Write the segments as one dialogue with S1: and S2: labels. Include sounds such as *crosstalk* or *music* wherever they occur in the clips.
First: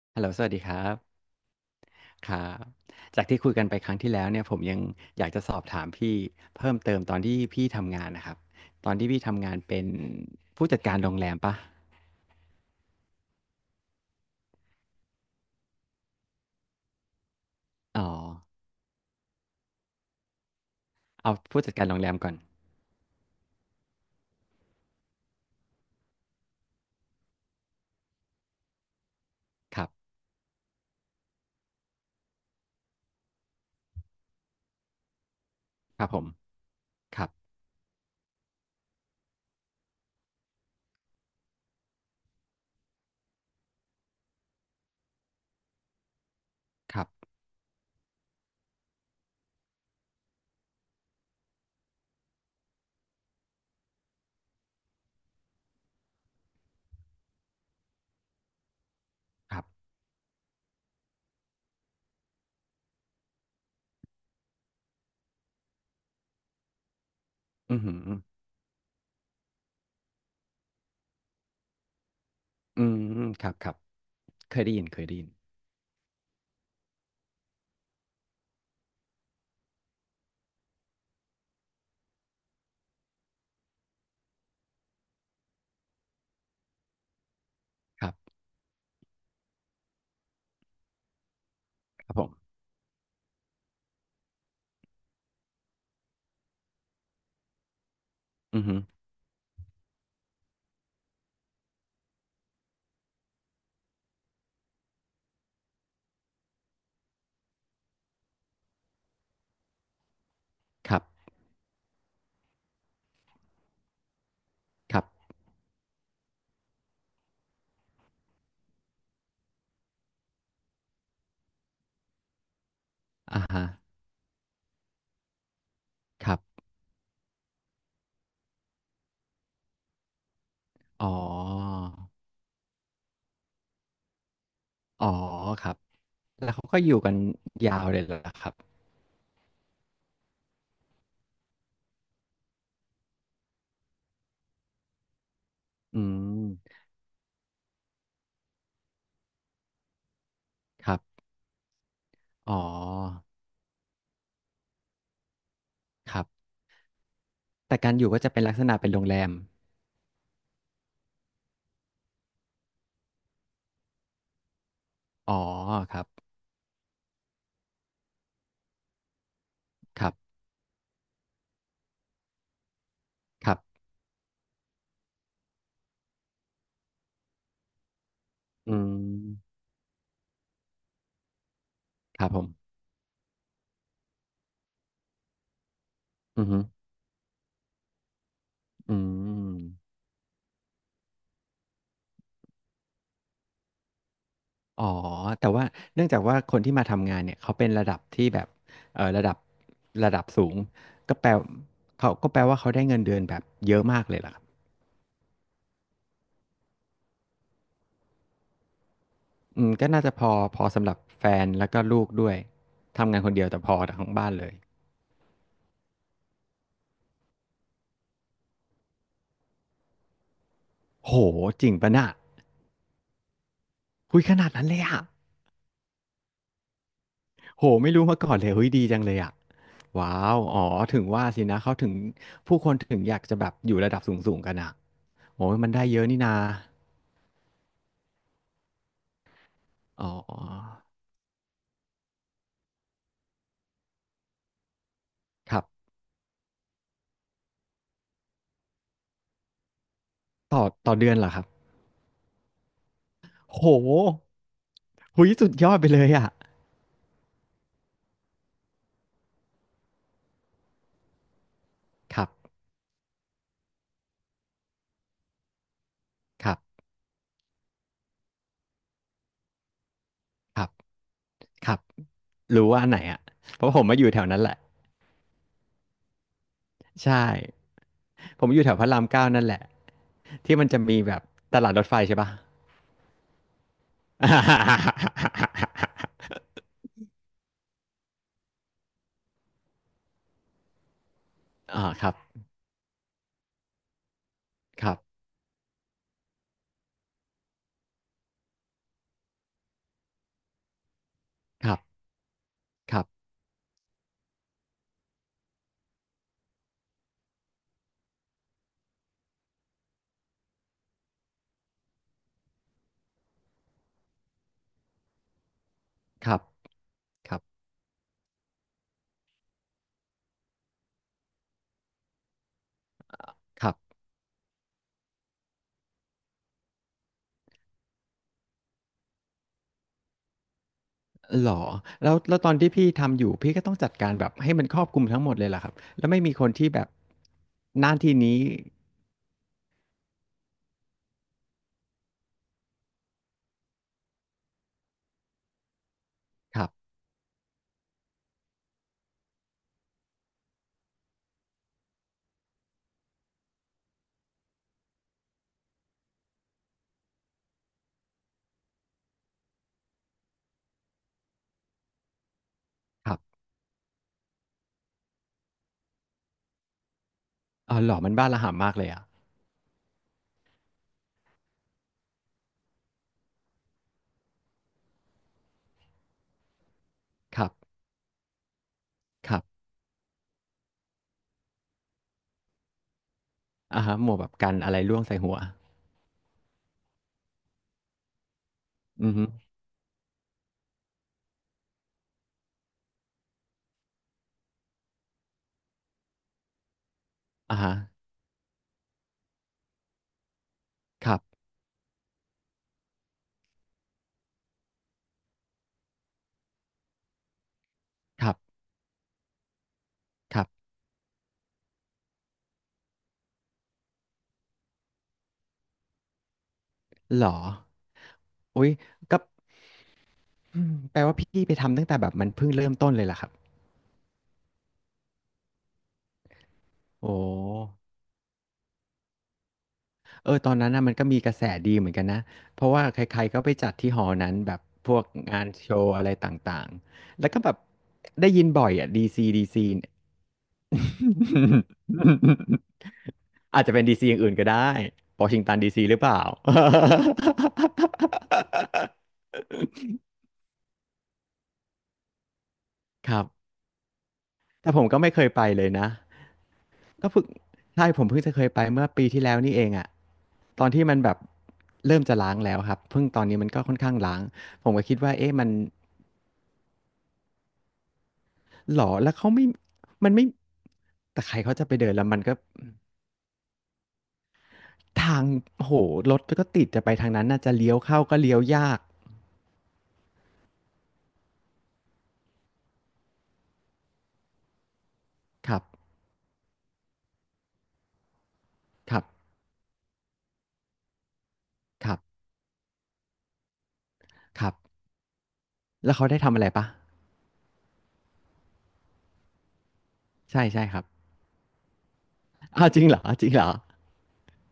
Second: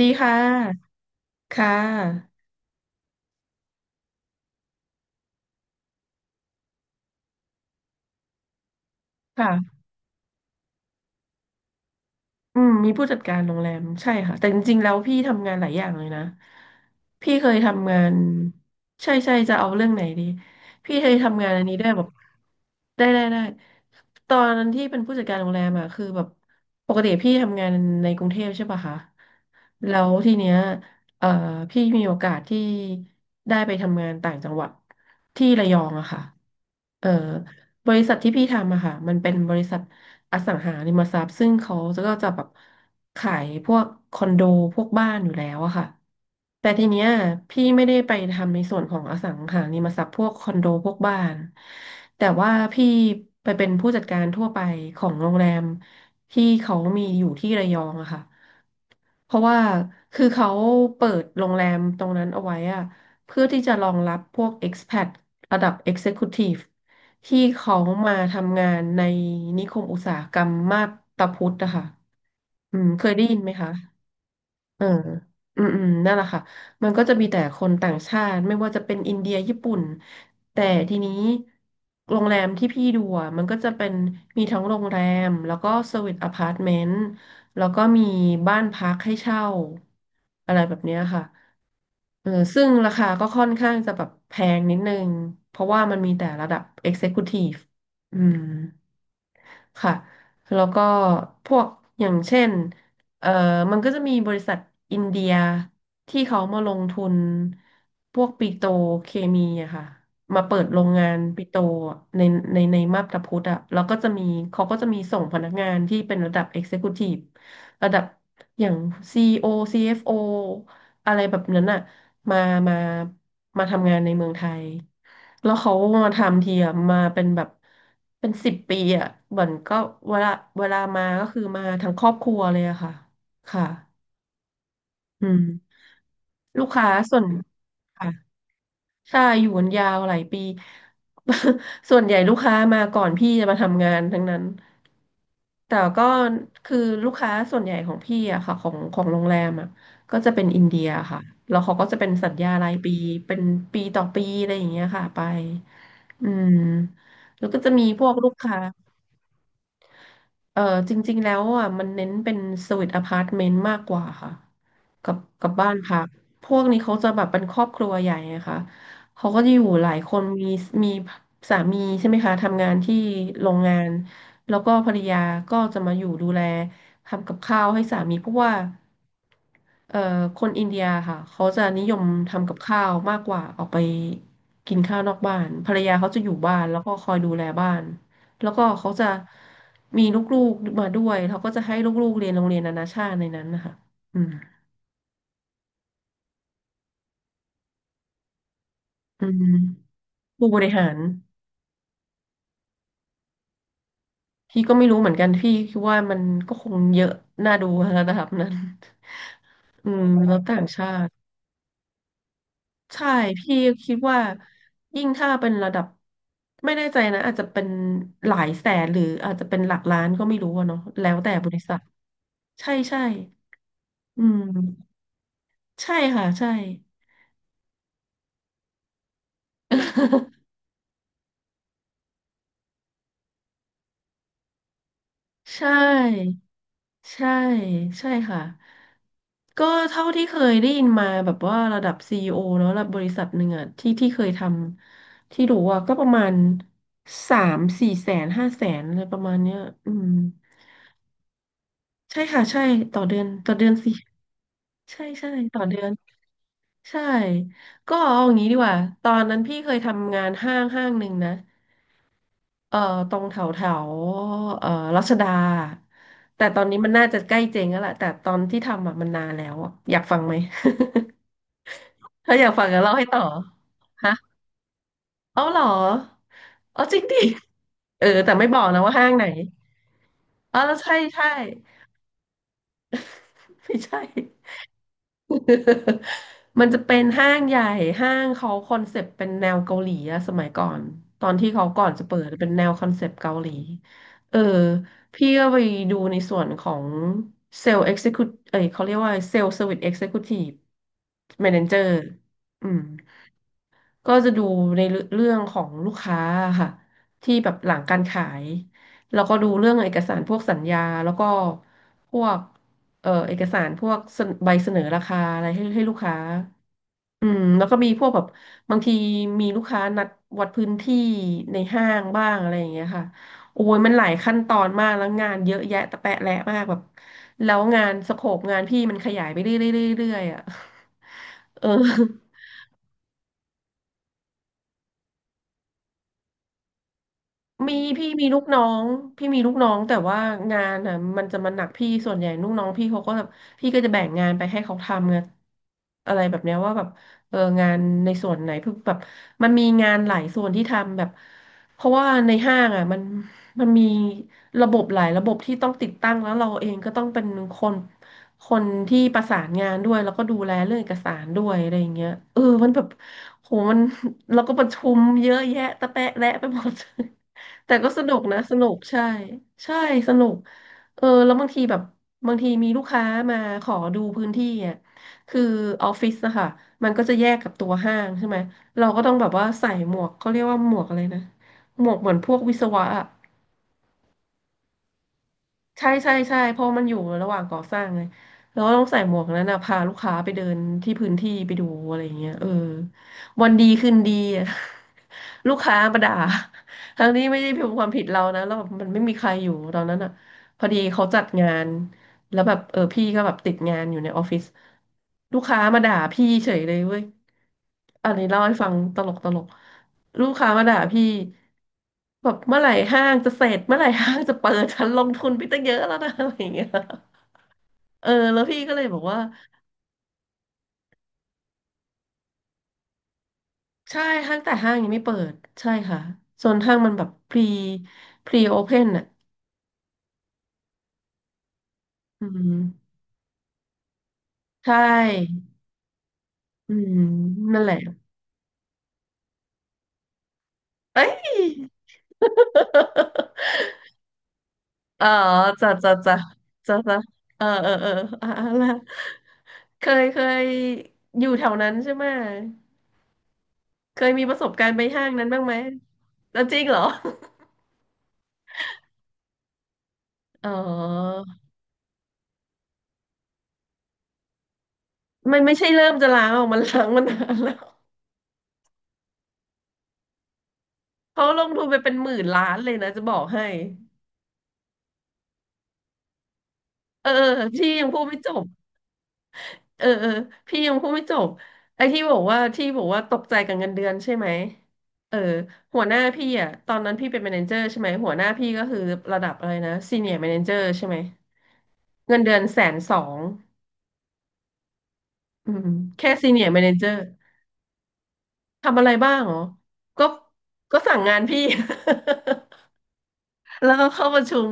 S1: ดี
S2: ฮัลโหล
S1: ค่
S2: สวัสดีครั
S1: ะ
S2: บ
S1: ค่
S2: ค
S1: ะ
S2: รับจากที่คุยกันไปครั้งที่แล้วเนี่ยผมยังอยากจะสอบถามพี่เพิ่มเติมตอนที่พี่ทำงานนะครับตอนที่พี่ทำงานเป็
S1: ค่ะ
S2: นผู้จัดการโรงแรมปะ
S1: อืมมีผู้จัดการโรงแรมใช่ค่ะแต่จริงๆแล้วพี่ทำงานหลายอย่างเลยนะพี่เคยทำงา
S2: อ๋อ
S1: นใช่ใช่จะเอาเรื่องไหนดีพี่เคย
S2: เอา
S1: ทำงาน
S2: ผู้
S1: อัน
S2: จั
S1: นี้
S2: ดกา
S1: ด้ว
S2: ร
S1: ย
S2: โร
S1: แบ
S2: งแร
S1: บ
S2: มก่อน
S1: ได้ได้ได้ตอนนั้นที่เป็นผู้จัดการโรงแรมอ่ะคือแบบปกติพี่ทำงานในกรุงเทพใช่ป่ะคะ
S2: ครั
S1: แล้ว
S2: บ
S1: ทีเนี้ยเอ่อพี่มีโอกาสที่ได้ไปทำงานต่างจังหวัดที่ระยอง
S2: ค
S1: อะ
S2: รับผ
S1: ค่ะ
S2: ม
S1: เอ่อ
S2: ครับ
S1: บริษัทที่พี่ทำอะค่ะมันเป็นบริษัท อสังหาริมทรัพย์ซึ่งเขาก็จะแบบขายพวกคอนโดพวกบ้านอยู่แล้วอะค่ะแต่ที
S2: ค
S1: เนี้
S2: รั
S1: ย
S2: บ
S1: พี่ไม่ได้ไปทำในส่วนของอสังหาริมทรัพย์พวกคอนโดพวกบ้านแต่ว่าพี่ไปเป็นผู้จัดการทั่วไปของโรงแรมที่เขามีอยู่ที่ระยองอะค่ะ เพราะ
S2: ค
S1: ว่า
S2: รับ
S1: คือเขาเปิดโรงแรมตรงนั้นเอาไว้อะเพื่อที่จะรองรับพวก expat ระดับ Executive ที่เขา
S2: อือหือ
S1: มาทำงานในนิคมอุตสาหกรรมมาบตาพุธนะคะอื
S2: อื
S1: ม
S2: ม
S1: เคยได้ยิน
S2: ค
S1: ไหม
S2: รับค
S1: คะ
S2: รับเคยได้ยิ
S1: เอ
S2: น
S1: อ
S2: เคยได้ยิน
S1: อืมอืมนั่นแหละค่ะ มันก็จะมีแต่คนต่างชาติไม่ว่าจะเป็นอินเดียญี่ปุ่นแต่ทีนี้โรงแรมที่พี่ดูอะมันก็จะเป็นมีทั้งโรงแรมแล้วก็สวีทอพาร์ตเมนต์แล้วก็มี
S2: ครับ
S1: บ้านพักให้เช่าอะไรแบบเนี้ยค่ะ
S2: ครับผ
S1: เอ
S2: ม
S1: อซึ่งราคาก็ค่อนข้างจะแบบแพงนิดนึงเพราะว่ามันมีแต่ระดับ Executive อืม
S2: อือหือ
S1: ค่ะ แล้วก็พวกอย่างเช่นเอ่อมันก็จะมีบริษัทอินเดียที่เขามาลงทุน พวกปิโตรเคมีอะค่ะมาเปิดโรง
S2: ครับ
S1: งานปิโตรอะในมาบตาพุธอะแล้วก็จะมีเขาก็จะ
S2: ค
S1: มี
S2: รับ
S1: ส่งพนักงานที่เป็นระดับ Executive ระดับอย่าง CEO CFO อโอซีเอฟโออะไรแบบนั้นอะมามา
S2: อ่าฮะ
S1: มาทำงานในเมืองไทย แล้วเขามา
S2: ครั
S1: ทำที
S2: บ
S1: อะมาเป็นแบบเป็นสิบปีอะเหมือนก็เวลาเวลามา
S2: อ๋อ
S1: ก็คือมาทั้งครอบครัวเลยอะค่ะค่ะ
S2: อ๋อ
S1: อืม
S2: ครับแล้ว
S1: ลู
S2: เขา
S1: ก
S2: ก็
S1: ค้า
S2: อยู่กัน
S1: ส่วน
S2: ยาวเลยเหรอ
S1: ค่ะ
S2: ครับ
S1: ใช่อยู่กันยาวหลายปี *laughs* ส่วนใหญ่ลูกค้ามาก่อนพี่จะมาทำงานทั้งนั้นแต่
S2: อื
S1: ก็คือ
S2: ม
S1: ลูกค้าส่วนใหญ่ของพี่อะค่ะของโรงแรมอะก็จะเป็นอินเดีย
S2: ครับ
S1: ค่ะแล้วเขาก็จะเป็นสัญญา
S2: อ๋อ
S1: รายปีเป็นปีต่อปีอะไรอย่างเงี้ยค่ะไป
S2: ครั
S1: อื
S2: บ
S1: มแล้วก็จะ
S2: แต่
S1: มี
S2: การ
S1: พ
S2: อ
S1: ว
S2: ยู่
S1: ก
S2: ก็
S1: ลู
S2: จะ
S1: ก
S2: เป็นลั
S1: ค้า
S2: กษณะเป็นโรงแรม
S1: เออจริงๆแล้วอ่ะมันเน้นเป็นสวีทอพาร์ตเมนต์มากกว่าค่ะกับ
S2: อ๋อ
S1: กับบ้าน
S2: ค
S1: พั
S2: รั
S1: ก
S2: บ
S1: พวกนี้เขาจะแบบเป็นครอบครัวใหญ่ไงคะเขาก็จะอยู่หลาย
S2: ค
S1: ค
S2: รั
S1: น
S2: บ
S1: มีมีสามีใช่ไหมคะทำงานที่โร
S2: ครั
S1: ง
S2: บ
S1: งานแล้วก็ภรรยาก็จะมาอยู่ดูแลทำกับข้าวให้สามีเพราะว่า
S2: อืม
S1: เอ่อคนอินเดียค่ะเขาจะนิยม
S2: ครับผ
S1: ทำกับ
S2: ม
S1: ข้าวมากกว่าออกไปกินข้าวนอกบ้านภรรยาเขาจะอยู่
S2: อือ
S1: บ้า
S2: ฮึ
S1: นแล้วก็คอยดูแลบ้านแล้วก็เขา
S2: อื
S1: จะ
S2: ม
S1: มีลูกๆมาด้วยเขาก็จะให้ลูกๆเรียนโรงเรียนนานาชาติในนั้นนะคะอืม
S2: อ๋อแต่ว่าเนื่องจากว่าคนที่มาทำงานเนี่ยเขาเป็นระดับที่แบบระ
S1: อื
S2: ดับ
S1: ม
S2: ระดับสู
S1: ผู้บ
S2: ง
S1: ริหาร
S2: ก็แปลเขาก็แปลว่าเขาได้เงินเดือนแบบเยอะมากเลยล่ะครับ
S1: พี่ก็ไม่รู้เหมือนกันพี่คิดว่ามันก็คงเยอะน่าดู *laughs* ระดับนั้น
S2: อืมก็
S1: อื
S2: น่า
S1: ม
S2: จะพอ
S1: แล้วต่า
S2: พ
S1: ง
S2: อสำ
S1: ชา
S2: หรับ
S1: ติ
S2: แฟนแล้วก็ลูกด้วย
S1: ใช่
S2: ทำงานคนเดียว
S1: พี่
S2: แต่พอ
S1: คิด
S2: ทั้ง
S1: ว่า
S2: บ้านเลย
S1: ยิ่งถ้าเป็นระดับไม่แน่ใจนะอาจจะเป็นหลายแสนหรืออาจจะเป็นหลักล้านก็ไม่รู้อะเนาะแล้
S2: โห
S1: วแต่บริ
S2: จริง
S1: ษัท
S2: ปะน่ะ
S1: ใช่ใช่
S2: คุ
S1: อื
S2: ยขนาดนั้นเลย
S1: ม
S2: อะ
S1: ใช่ค่ะใช่
S2: โหไม่รู้มาก่อนเลยเฮ้ยดีจังเลยอ่ะว้า
S1: *laughs*
S2: วอ๋อถึงว่าสินะเขาถึงผู้คนถึงอยากจะแบบอยู่ระดับสูงๆกันอ่ะโอ้ย
S1: ใช
S2: มันได้เยอะนี่นา
S1: ่ใช่ใช่ค่ะก็เท่า
S2: อ๋อ
S1: ที่เคยได้ยินมาแบบว่าระดับซีอีโอเนะระดับบริษัทหนึ่งอะที่เคยทำที่
S2: ค
S1: รู้
S2: รับ
S1: อะก็ประมาณสามสี่แสนห้าแสนอะไรประมาณเนี้ยอืม
S2: ต่อต่อเดือนเหรอครับ
S1: ใช่ค่ะใช่ต่อเดือนต่อ
S2: โห
S1: เดือนสิใช่
S2: หุ
S1: ใช่
S2: ยสุด
S1: ต่อ
S2: ยอ
S1: เดื
S2: ดไป
S1: อน
S2: เลยอ่ะ
S1: ใช่ก็เอาอย่างนี้ดีกว่าตอนนั้นพี่เคยทำงานห้างหนึ่งนะ
S2: ครับ
S1: เอ่อตรงแถวแถวเอ่อรัชดาแต่
S2: ครั
S1: ตอนนี้
S2: บ
S1: มันน่าจะใกล้เจ๊งแล้วแหละแต่ตอนที่ทำอะมันนานแล้วอะอยากฟังไหม
S2: ครับครับ
S1: *laughs* ถ้าอยากฟั
S2: รู้
S1: งก็
S2: ว่าอัน
S1: เล่า
S2: ไหน
S1: ให้ต่อ
S2: อ่ะเพราะผมมาอยู่แถว
S1: ฮะ
S2: นั้นแหละ
S1: เอาเหรอเอาจริง
S2: ใช่
S1: ดิเออแต่
S2: ผ
S1: ไม่
S2: ม
S1: บ
S2: อ
S1: อ
S2: ยู่
S1: ก
S2: แถว
S1: นะ
S2: พระ
S1: ว่า
S2: ราม
S1: ห้างไหน
S2: เก้านั่นแหละที่
S1: อ๋อ
S2: มัน
S1: แล้ว
S2: จะ
S1: ใช่
S2: มีแบบ
S1: ใช่
S2: ตลาดรถไฟใช่ปะ
S1: ไม่ใช่ *laughs* มันจะเป็นห้างใหญ่ห้างเขาคอนเซปต์เป็นแนวเกาหลีอะสมัยก่อนตอนที่เขา
S2: *laughs* อ่า
S1: ก่อนจะ
S2: ครับ
S1: เปิดเป็นแนวคอนเซปต์เกาหลีเออ
S2: ครับ
S1: พี่ก็ไปดูในส่วนของเซลล์เอ็กซิคิวเอ้ยเขาเรียกว่าเซลล์เซอร์วิสเอ็กซิคิวทีฟแมเน
S2: ค
S1: เจ
S2: รั
S1: อร์
S2: บ
S1: อืม
S2: ครับ
S1: ก็จะดูในเรื่องของลูกค้าค่ะที่แบบหลังการขายแล้วก็ดูเรื่องเอกสารพวกสัญญาแล้วก็พวกเอกสารพวกเสนใบเสนอราคาอะไรให้ลูกค้า
S2: ครับ
S1: อื
S2: ครั
S1: ม
S2: บ
S1: แล้วก็มีพวกแบบบางทีมีลูกค้านัดวัดพื้นที่ในห้างบ้างอะไรอย่างเงี้ยค่ะโอ้
S2: ครั
S1: ยมัน
S2: บ
S1: หลายขั้นตอนมากแล้วงานเยอะแยะตะแปะแหละมากแบบแล้วงานสโคปงานพี่มันขยายไปเรื่อยๆเรื่อยๆอ่ะ
S2: เหรอ
S1: *laughs* เออ
S2: แล้วแล้วตอนที่พี่ทำอยู่พี่ก็ต้องจัดการแบบให้มันครอบคลุมทั้งหมดเลยเหรอครับแล้วไม่มีคนที่แบบ
S1: มี
S2: หน้า
S1: พี่
S2: ที่
S1: มี
S2: นี้
S1: ลูกน้องพี่มีลูกน้องแต่ว่างานอ่ะมันจะมาหนักพี่ส่วนใหญ่ลูกน้องพี่เขาก็แบบพี่ก็จะแบ่งงานไปให้เขาทำไงอะไรแบบเนี้ย
S2: ครับ
S1: ว่าแบบเอองานในส่วนไหนเพื่อแบบมันมีงานหลายส่วนที่ทำแบบเพราะว่าในห้างอ่ะมันมีระบบหลายระบบที่ต้องติดตั้งแล้วเราเองก็ต้องเป็นคนคนที่ประสานงานด้วยแล้วก็ดูแลเรื่องเอกสารด้วยอะไรอย่างเงี้ยเออมันแบบ
S2: ครับ
S1: โหมัน *laughs* เราก็ประชุมเยอะแยะตะแปะแระไปหมด แต่
S2: อ๋อ
S1: ก็
S2: หรอ
S1: ส
S2: มั
S1: นุ
S2: น
S1: ก
S2: บ้า
S1: นะ
S2: ระ
S1: ส
S2: ห่ำ
S1: นุ
S2: มาก
S1: ก
S2: เลย
S1: ใช่
S2: อ่ะ
S1: ใช่สนุกเออแล้วบางทีแบบบางทีมีลูกค้ามาขอดูพื้นที่อ่ะคือออฟฟิศนะคะมันก็จะแยก
S2: ครั
S1: กับ
S2: บ
S1: ตัวห้างใช่ไหมเราก็ต้องแบบ
S2: ครั
S1: ว่า
S2: บ
S1: ใส่หมวกเขาเรียกว่าหมวกอะไรนะหมวกเหมือนพวกวิศวะอะ
S2: อ่าฮะหมวกแบบกันอะไรร่วงใส่หัว
S1: ใช่ใช่ใช่เพราะมันอยู่ระหว่างก่อสร้างไงแล้วต้องใส่
S2: อื
S1: หม
S2: อ
S1: ว
S2: ฮึ
S1: กนั้นนะพาลูกค้าไปเดินที่พื้นที่ไปดูอะไรอย่างเงี้ยเออวันดีคืนดีอะ *laughs* ลูกค้ามาด่าทั้งนี้ไม่ได้
S2: อ่า
S1: เป็น
S2: ฮะ
S1: ความผิดเรานะแล้วแบบมันไม่มีใครอยู่ตอนนั้นอ่ะพอดีเขา
S2: ครั
S1: จัด
S2: บ
S1: งาน แล้วแบบเออพี่ก็แบบติดงานอยู่ในออฟฟิศลูกค้ามาด่าพี่เฉยเลยเว้ยอัน
S2: ค
S1: นี้
S2: รับ
S1: เล่าให้ฟังตลกตลกลูก
S2: ครั
S1: ค้ามา
S2: บ
S1: ด่าพี่แบบเมื่อไหร่ห้างจะเสร็จเมื่อไหร่ห้างจะเปิดฉันลงทุนไปตั้งเยอะแล้วนะ *laughs* อะไรอย่างเงี้ย
S2: เหรอ
S1: เออแล้วพี่
S2: อุ๊ย
S1: ก็เลยบอก
S2: ก็
S1: ว่า
S2: อืมแปลว่าพี่ไปทำตั้งแต่แบบมันเพิ่งเริ่มต้นเลยเหรอครับ
S1: ใช่ห้างแต่ห้างยังไม่เปิดใช่ค่ะส่วนห้างมันแบ
S2: โอ้
S1: บ
S2: โ
S1: พรี
S2: ฮ
S1: พรีโอเพนอ่ะ
S2: ตอนนั้นนะมันก็มีกระแสดีเหมือนกันนะ
S1: อืม
S2: เพราะว่าใครๆก็ไปจัดที่หอนั้นแบบ
S1: ใช
S2: พวกงา
S1: ่
S2: นโชว์อะไรต่าง
S1: อืม
S2: ๆแล้วก็แบบ
S1: นั่นแหละ
S2: ได้ยินบ่อยอ่ะดีซีดีซีเนี่ย
S1: เอ้ย *laughs*
S2: *laughs* อาจจะเป็นดีซีอย่างอื่นก็ได้
S1: อ๋อ
S2: วอชิงตัน
S1: จ้ะ
S2: ดีซี
S1: จ้ะ
S2: หรือเป
S1: จ้ะ
S2: ล่า
S1: จ้ะจ้ะเออเออเอออ่ะอ่ะละ
S2: *laughs*
S1: เคยเคยอยู่แถวนั้นใช่ไหม
S2: ครับ
S1: เคยมีประสบการ
S2: แต่
S1: ณ์
S2: ผ
S1: ไป
S2: มก็
S1: ห้าง
S2: ไม่เค
S1: นั้น
S2: ย
S1: บ้า
S2: ไป
S1: งไหม
S2: เลยนะ
S1: แล้วจริงเหรอ
S2: ก็เพิ่งใช่ผมเพิ่งจะเคยไปเมื่อปีที่แล้วนี่เองอะ
S1: อ๋อ
S2: ตอนที่มันแบบเริ่มจะล้างแล้วครับเพิ่งตอนนี้มันก็ค่อนข้างล้างผมก็คิดว่าเอ๊ะ
S1: มัน
S2: มัน
S1: ไม่ใช่เริ่มจะล้างออกมันล้างมานานแล้ว
S2: หรอแล้วเขาไม่ มันไม่ แต่
S1: เขา
S2: ใคร
S1: ลง
S2: เขา
S1: ทุ
S2: จะ
S1: น
S2: ไป
S1: ไป
S2: เดิ
S1: เป็
S2: น
S1: น
S2: แล้
S1: ห
S2: วมั
S1: มื่
S2: น
S1: น
S2: ก็
S1: ล้านเลยนะ จะบอกให้
S2: ทางโหรถก็ติดจะไป
S1: เอ
S2: ทา
S1: อ
S2: งนั้นน่าจะ
S1: พี่
S2: เลี้ยว
S1: ยังพู
S2: เข้า
S1: ดไม่
S2: ก็
S1: จ
S2: เลี้ยว
S1: บ
S2: ยาก
S1: เออเออพี่ยังพูดไม่จบไอ้ที่บอกว่าตกใจกับเงินเดือนใช่ไหมเออ
S2: ครับ
S1: หัวหน้าพี่อ่ะตอนนั้นพี่เป็นแมเนเจอร์ใช่ไหมหัวหน้าพี่ก็คือ
S2: ครับ
S1: ระดับอะไรนะซีเนียร์แมเนเจอร์ใช่ไหม
S2: ครับ
S1: เงินเดือนแสนสอง
S2: ครับ
S1: อืม
S2: แล้วเขา
S1: แค่
S2: ได้
S1: ซี
S2: ทำ
S1: เนี
S2: อะ
S1: ย
S2: ไร
S1: ร์แม
S2: ปะ
S1: เนเจอร์ทำอะไรบ้างเหรอก็
S2: ใช่ใช่ครับ
S1: สั่งงานพี่
S2: *laughs*
S1: *laughs*
S2: อ้าวจริงเหรอจริงเหรอ
S1: แล้วก็เข้าประชุม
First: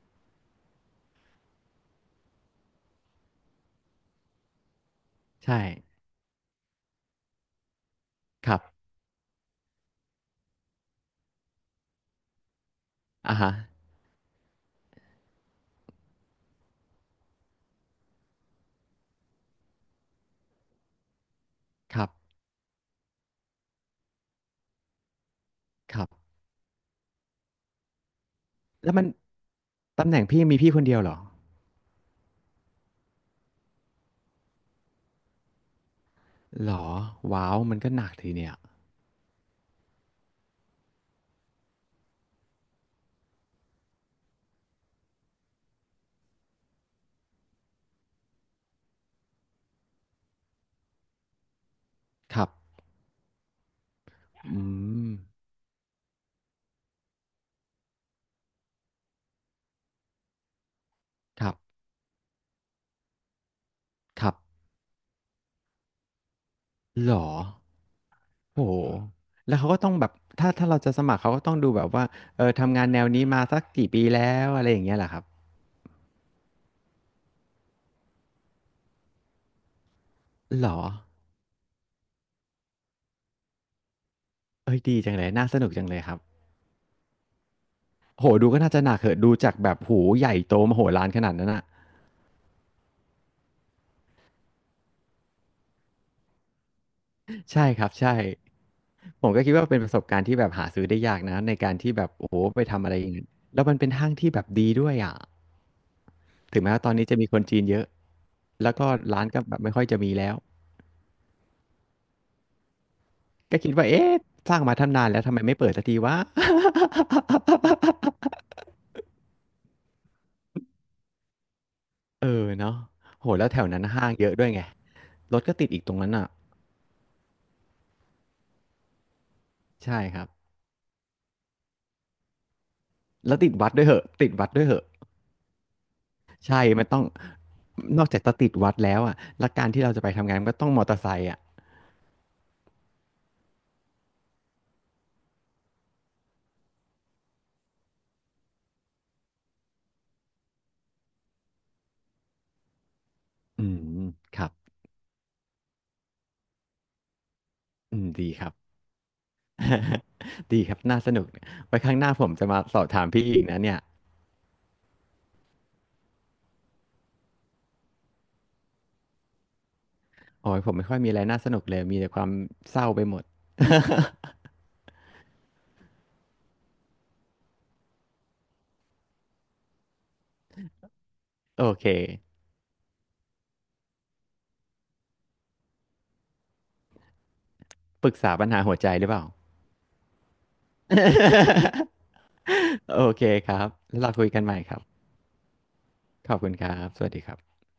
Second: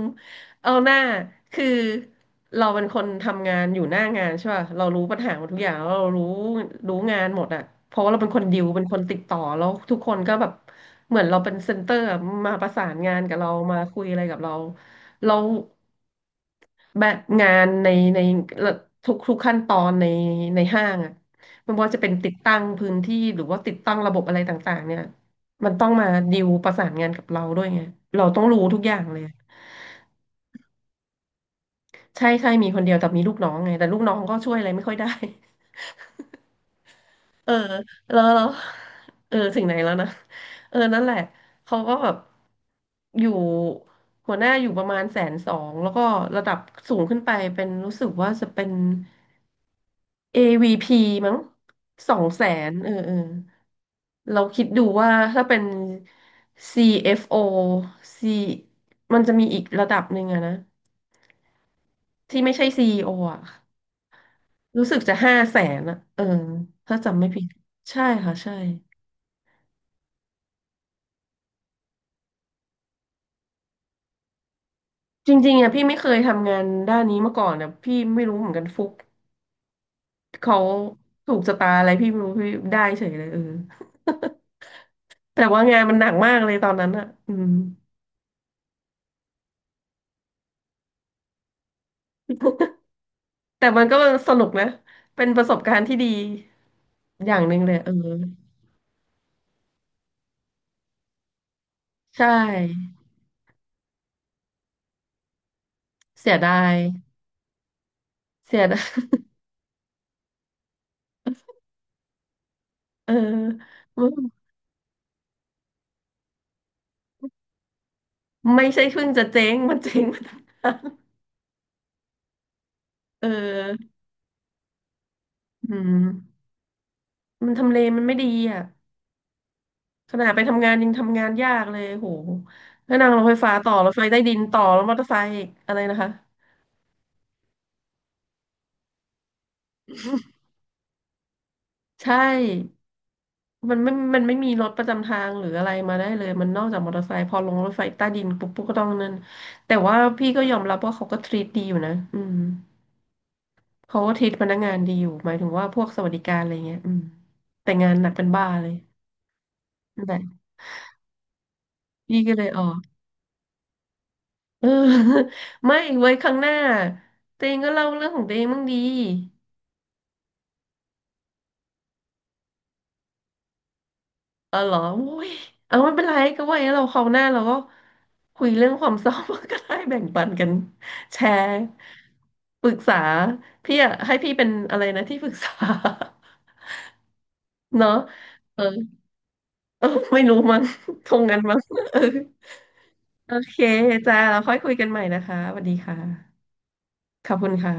S1: เอาหน้าคือเราเป็นคนทำงานอยู่หน้างานใช่ป่ะเรารู้ปัญหาหมดทุ
S2: ใช่
S1: กอย่างเรารู้รู้งานหมดอ่ะเพราะว่าเราเป็นคน
S2: ค
S1: ดิ
S2: รั
S1: วเป็น
S2: บ
S1: คนติดต่อแล้วทุกคนก็แบบเหมือนเราเป็นเซ็นเตอร์อะมาประสานงานกั
S2: อ่า
S1: บเรา
S2: ฮะ
S1: มาคุยอะไรกับเราเราแบบงานในทุกขั้นตอนในห้างอ่ะไม่ว่า
S2: ค
S1: จะ
S2: รั
S1: เป็
S2: บ
S1: นติดตั้งพื้นที่หรือว่าติดตั้งระบบอะไรต่างๆเนี่ยมันต้อง
S2: ครั
S1: มา
S2: บ
S1: ดิวประสานงานกับเราด้วยไงเราต้องรู้ทุกอ
S2: แล้ว
S1: ย่า
S2: มั
S1: ง
S2: น
S1: เลย
S2: ตำแหน่งพี่มีพี่คนเดียวเหรอ
S1: ใช่ใช่มีคนเดียวแต่มีลูกน้องไงแต่ลูกน้องก็ช่วยอะไรไม่ค่อยได้
S2: หรอ
S1: *laughs*
S2: ว้า
S1: เออ
S2: วมันก็หนัก
S1: แล้ว
S2: ที
S1: แล้ว
S2: เนี่ย
S1: เออถึงไหนแล้วนะเออนั่นแหละเขาก็แบบอยู่หัวหน้าอยู่ประมาณแสนสองแล้วก็ระดับสูงขึ้นไปเป็นรู้สึกว่าจะเป็น AVP มั้งสอง
S2: ค
S1: แส
S2: รับ
S1: นเออเออเรา
S2: อื
S1: คิดดู
S2: ม
S1: ว่าถ้าเป็น CFO C มันจะมีอีกระดับหนึ่งอะนะ
S2: ครับ
S1: ที่ไม่ใช่ CEO อโออะ
S2: ครับ
S1: รู้สึกจะ500,000อะเออถ้า
S2: หร
S1: จำ
S2: อ
S1: ไม่ผิด ใช่ค่ะใช่
S2: โอ้โห แล้วเขาก็ต้องแบบถ้าถ้าเราจะสมัครเขาก็ต้องดูแบบว่าทำงานแนวนี้มาสักกี่ปีแล้วอะไรอย่างเงี้ยเหรอครับ
S1: จริงๆอะพี่ไม่เคยทำงานด้านนี้มาก่อนอะพี่ไม่รู้เหมือนกันฟุกเขา
S2: หรอ
S1: ถูกชะตาอะไรพี่ไม่รู้พี่ได้เฉยเลยเออ
S2: เอ้ยดีจังเลย
S1: *laughs* แต่
S2: น่าส
S1: ว่า
S2: นุก
S1: งาน
S2: จัง
S1: มั
S2: เล
S1: น
S2: ย
S1: หนั
S2: ค
S1: ก
S2: รับ
S1: มากเลยตอนนั้นอะอืม
S2: โหดูก็น่าจะหนักเหอะดูจากแบบหูใหญ่โตมโหฬารขนาดนั้นอ่ะ
S1: แต่มันก็สนุกนะ เป็นประสบการณ์ที่ดีอย่างหนึ่ง
S2: ใช่
S1: เลย
S2: ครั
S1: เอ
S2: บ
S1: อ
S2: ใช่ผมก็คิดว่าเป็นประสบการณ์ที่แบบหาซื้อได้ยากนะในการที่แบบ
S1: ใช
S2: โอ้โหไปทำอะ
S1: ่
S2: ไรอย่างนั้นแล้วมันเป็นห้างที่แบบดีด้วยอ่ะ
S1: เสียดา
S2: ถึงแม้
S1: ย
S2: ว่าตอนนี้จะมีคนจีนเยอะ
S1: เสีย
S2: แล้ว
S1: ดา
S2: ก็
S1: ย
S2: ร้านก็แบบไม่ค่อยจะมีแล้ว
S1: *laughs* เ
S2: ก็คิ
S1: อ
S2: ด
S1: อ
S2: ว่าเอ๊ะสร้างมาทำนานแล้วทำไมไม่เปิดสักทีวะ *laughs*
S1: ไม่ใช่เพิ่งจะเจ๊งมันเจ๊งมาตั้งนาน
S2: เออเนาะ
S1: เอ
S2: โหแล้วแถวนั้น
S1: อ
S2: ห้างเยอะด้วยไงรถก็ติด
S1: อื
S2: อีกตร
S1: ม
S2: งนั้นอ่ะ
S1: มันทำเลมันไม่ดีอ่ะ
S2: ใช่
S1: ข
S2: ครั
S1: นา
S2: บ
S1: ดไปทำงานยังทำงานยากเลยโหแล้วนั่งรถไฟ
S2: แล้วติ
S1: ฟ้า
S2: ดวั
S1: ต่อ
S2: ดด้วย
S1: รถ
S2: เห
S1: ไฟ
S2: อะ
S1: ใต้
S2: ติด
S1: ดิน
S2: วัด
S1: ต่อ
S2: ด้วยเห
S1: แล้ว
S2: อะ
S1: มอเตอร์ไซค์อีกอะไรนะคะ
S2: ใช่มันต้องนอกจากจะติดวัดแล้วอ่ะแล้วการที่เราจะไปทำงานมันก็ต้องมอเตอร์ไซค์อ่ะ
S1: ใช่มันไม่มีรถประจำทางหรืออะไรมาได้เลยมันนอกจากมอเตอร์ไซค์พอลงรถไฟใต้ดินปุ๊บปุ๊บก็ต้องนั่นแต่ว่าพี่ก็ยอมรับว่าเขาก็ทรีตดีอยู่นะอืม
S2: อื
S1: เขา
S2: ม
S1: ก็ทรีต
S2: ค
S1: พ
S2: รับ
S1: นักงานดีอยู่หมายถึงว่าพวกสวัสดิการอะไรเงี้ยอืมแต่งาน
S2: อื
S1: ห
S2: ม
S1: นักเป็
S2: ดี
S1: น
S2: ค
S1: บ้า
S2: รับ
S1: เลยนั่นแหละ
S2: *laughs* ดีครับน่าสนุกไว้ครั้งหน้า
S1: พี่
S2: ผม
S1: ก็เล
S2: จะ
S1: ยอ
S2: มา
S1: อ
S2: ส
S1: ก
S2: อบถามพี่อีกนะเนี่ย
S1: เออ *laughs* ไม่ไว้ครั้งหน้าเตงก็เล่าเรื่องของเตงบ้างดี
S2: โอ้ยผมไม่ค่อยมีอะไรน่าสนุกเลยมีแต่ความเศร้าไปหมด
S1: เออเหรออุ้ยเอาไม่เป็นไรก็ไวาอย่างนั้นเราคราวหน้าเราก็คุยเรื่องความเศร้า *laughs* ก็ได้แบ่งปันกันแชร์
S2: *laughs* โอเค
S1: ปรึกษาพี่อะให้พี่เป็นอะไรนะที่ปรึกษา *laughs* เนาะ
S2: ปรึกษาปัญ
S1: เอ
S2: หา
S1: อ
S2: หัวใจหรือเปล่า
S1: เออไม่รู้มั้งคงงั้นมั้ง
S2: *laughs*
S1: เออ
S2: โอเค
S1: โอ
S2: ค
S1: เค
S2: รับแล้วเรา
S1: จ้า
S2: คุย
S1: เรา
S2: กันให
S1: ค่อ
S2: ม่
S1: ยคุ
S2: ค
S1: ย
S2: รั
S1: กันให
S2: บ
S1: ม่นะคะสวัสดีค่ะ
S2: ขอบคุณครับ สวัสดี
S1: ข
S2: ค
S1: อ
S2: รั
S1: บ
S2: บ
S1: คุณค่ะ